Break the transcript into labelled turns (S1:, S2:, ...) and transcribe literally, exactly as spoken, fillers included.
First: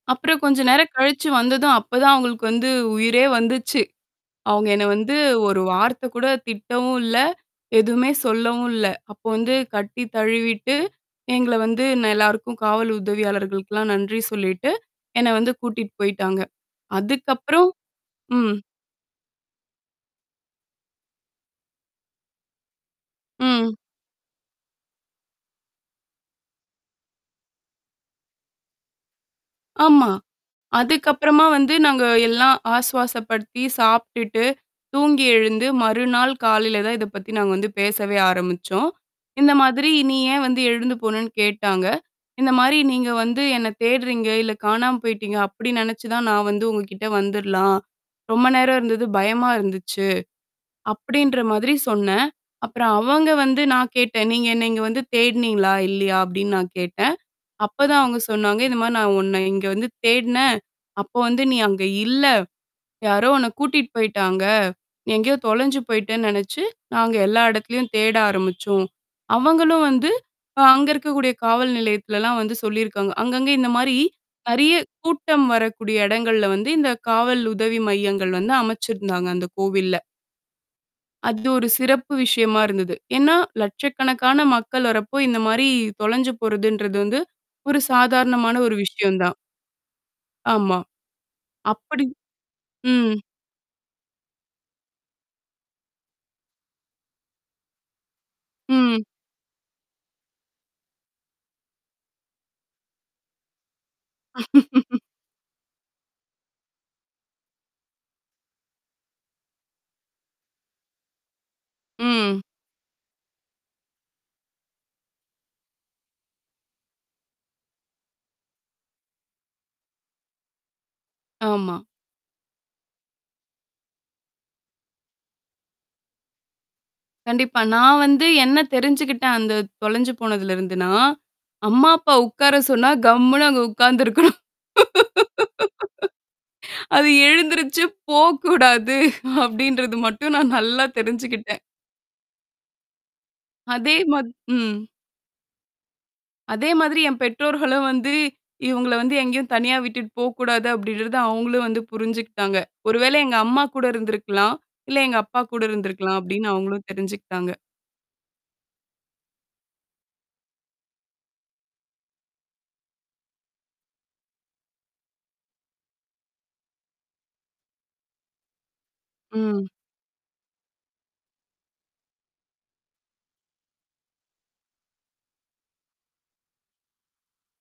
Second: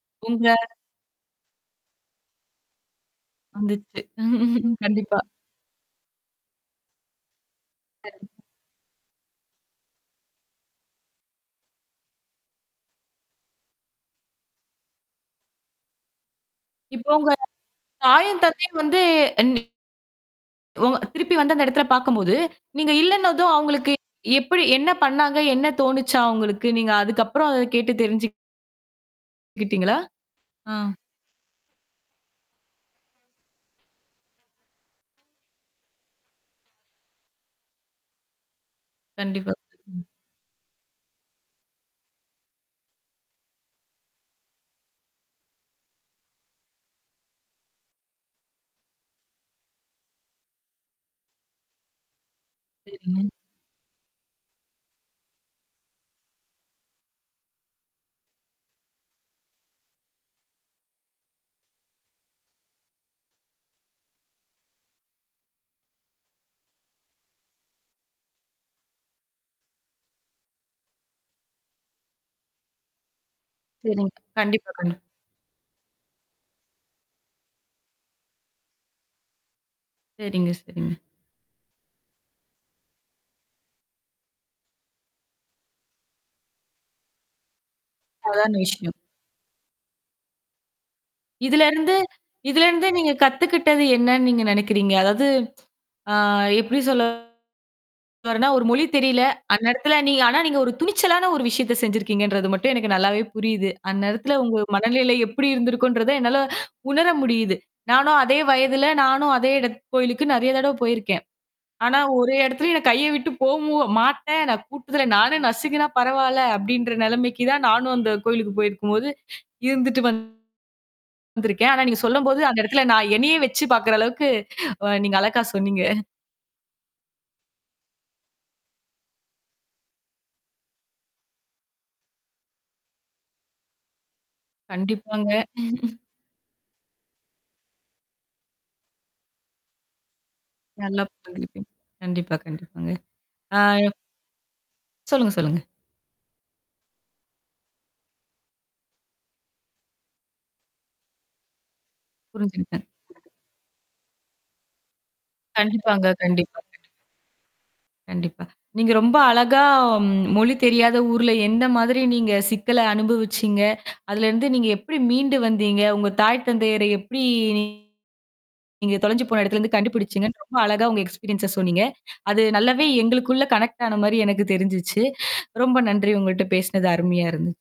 S1: அப்புறம்
S2: உங்க.
S1: கொஞ்சம் நேரம் கழிச்சு வந்ததும் அப்ப தான் அவுங்களுக்கு வந்து உயிரே வந்துச்சு.
S2: வந்துச்சு.
S1: அவுங்க என்ன வந்து
S2: கண்டிப்பா.
S1: ஒரு வார்த்தைகூட திட்டவும் இல்ல. எதுவுமே
S2: சரிங்க
S1: சொல்லவும் இல்ல. அப்போ வந்து கட்டி தழுவிட்டு, எங்கள வந்து ந எல்லாருக்கும் காவல் உதவியாளர்களுக்குலாம் நன்றி சொல்லிட்டு, என்ன வந்து கூட்டிட்டு போயிட்டாங்க.
S2: இப்போ உங்க
S1: அதுக்கப்புறம்.
S2: தாயும்
S1: ம்.
S2: தத்தையும் வந்து [unintelligible] உங்க திருப்பி வந்த அந்த எடத்தல பார்க்கும்போது, நீங்க இல்லன்னதும்
S1: ம்.
S2: அவுங்களுக்கு எப்பிடி என்ன பண்ணாங்க? என்ன தோணுச்சாம் அவுங்களுக்கு? நீங்க அதுக்கப்புறம் அத கேட்டு தெரிஞ்சுக் கிட்டீங்களா?
S1: ஆமா.
S2: ஆ.
S1: அதுக்கப்புறமா வந்து நாங்க எல்லாம் ஆசுவாசப்படுத்தி சாப்பிட்டு, தூங்கி எழுந்து, மறுநாள் காலையில தான் இத பத்தி நாங்க வந்து பேசவே ஆரம்பிச்சோம். இந்த
S2: கண்டிப்பா.
S1: மாதிரி
S2: ம்.
S1: நீ ஏன் வந்து எழுந்து போனேன்னு கேட்டாங்க. இந்தமாரி நீங்க வந்து என்ன தேட்றீங்க, இல்ல காணாம போயிட்டீங்க, அப்பிடி நெனச்சு தான் நான் வந்து உங்கக்கிட்ட வந்துர்லாம். ரொம்ப நேரம் இருந்தது பயமா இருந்துச்சு. அப்பிடின்ற மாதிரி சொன்னேன். அப்புறம் அவங்க
S2: சரிங்க.
S1: வந்து நான் கேட்டேன். நீங்க என்ன வந்து தேடுனீங்களா இல்லயா? அப்பிடின்னு நான் கேட்டேன். அப்பதான் அவுங்க சொன்னாங்க. இந்தமாரி நான் உன்ன இங்க வந்து தேடினேன். அப்போ வந்து நீ அங்க இல்ல. யாரோ உன்ன கூட்டிட்டு போயிட்டாங்க. நீ எங்கேயோ தொலைஞ்சு போய்ட்டேன்னு நெனனச்சு, நாங்க எல்லா இடத்துலயும் தேட ஆரம்பிச்சோம். அவங்களும் வந்து அ அங்க இருக்கக்கூடிய காவல் நிலையத்துலலாம் வந்து சொல்லியிருக்காங்க. அங்கங்க இந்தமாரி
S2: சரிங்க. கண்டிப்பா
S1: நிறைய
S2: கண்டிப்பா.
S1: கூட்டம் வரக்கூடிய எடங்கள்ல வந்து இந்த காவல் உதவி மையங்கள் வந்து அமைச்சிருந்தாங்க அந்த கோவில்ல.
S2: சரிங்க, சரிங்க.
S1: அது ஒரு சிறப்பு விஷயமா இருந்தது. ஏன்னா லட்சக்கணக்கான மக்கள் வர்றப்போ, இந்தமாரி தொலைஞ்சு போறதுன்றது வந்து. ஒரு
S2: அழகான
S1: சாதாரணமான ஒரு
S2: விஷயம்.
S1: விஷயம் தான். ஆமா.
S2: இதுலருந்து
S1: அப்பிடி
S2: இதுலருந்து நீங்க
S1: ம்.
S2: கத்துக்கிட்டது என்னன்னு நீங்க நெனைக்கிறீங்க? அதாவது ஆ எப்பிடி சொல்ல வர்றேன்னா ஒரு மொழி
S1: ம்.
S2: தெரியல. அந்நேரத்துல நீங்க ஆனா நீங்க ஒரு துணிச்சலான ஒரு விஷயத்த செஞ்சுருக்கீங்கன்றது மட்டும் எனக்கு நல்லாவே புரியுது. அந்நேரத்துல உங்க மனநிலை எப்பிடி இருந்திருக்குன்றத என்னால உணர முடியுது. நானும் அதே வயதுல, நானும் அதே இட கோயிலுக்கு நெறைய தடவ போயிருக்கேன். ஆனா ஒரே
S1: ம்.
S2: இடத்துலயும் என்ன கைய விட்டு போமு மாட்டேன். நான் கூட்டத்துல நானு நசுங்குன்னா பரவால்ல, அப்பிடின்ற நிலைமைக்கு தான் நானும் அந்த கோவிலுக்கு போயிருக்கும்போது இருந்துட்டு வந் வந்தருக்கேன்
S1: ஆமா.
S2: ஆனா நீங்க சொல்லும்போது அந்த இடத்துல நான் என்னையே வச்சு பார்க்கிற அளவுக்கு அ நீங்க அழகா சொன்னீங்க.
S1: கண்டிப்பா. நான் வந்து என்ன தெரிஞ்சுக்கிட்டேன் அந்த தொலைஞ்சு போனதுல இருந்துன்னா. அம்மா, அப்பா உட்கார சொன்னா, கம்ன்னு அங்க உட்கார்ந்துருக்கணும்.
S2: கண்டிப்பாங்க.
S1: அது எழுந்துருச்சு போ கூடாது அப்பிடின்றது மட்டும் நான் நல்லா
S2: நல்லா
S1: தெரிஞ்சுக்கிட்டேன்.
S2: பண்ணிருக்கீங்க. கண்டிப்பா, கண்டிப்பாங்க. ஆ.
S1: அதே மா ம்.
S2: சொல்லுங்க, சொல்லுங்க.
S1: அதேமாதிரி என் பெற்றோர்களும் வந்து இவுங்கள வந்து எங்கேயும் தனியா விட்டுட்டு போ கூடாது அப்பிடின்றத அவுங்களும் வந்து புரிஞ்சுக்கிட்டாங்க.
S2: புரிஞ்சுக்கிட்டேன்
S1: ஒரு வேளை எங்க அம்மாகூட இருந்திருக்கலாம், இல்ல எங்க அப்பா கூட
S2: கண்டிப்பாங்க
S1: இருந்திருக்கலாம், அப்பிடின்னு
S2: கண்டிப்பாங்க.
S1: அவுங்களும் தெரிஞ்சுக்கிட்டாங்க.
S2: கண்டிப்பா. நீங்க ரொம்ப அழகா மொழி தெரியாத ஊர்ல எந்தமாதிரி நீங்க சிக்கல அனுபவிச்சீங்க? அதலருந்து நீங்க எப்பிடி மீண்டு வந்தீங்க? உங்க தாய் தந்தையரை எப்பிடி நீங்க நீங்க தொலஞ்சு போன
S1: ம்.
S2: இடத்துலேருந்து கண்டுபிடிச்சுங்கன்னு ரொம்ப அழகா உங்க எக்ஸ்பீரியன்ஸ சொன்னீங்க. அது நல்லாவே எங்களுக்குள்ள கனெக்ட் ஆனமாரி எனக்கு தெரிஞ்சுச்சு. ரொம்ப நன்றி உங்கள்ட்ட பேசினது அருமையா இருந்துச்சு.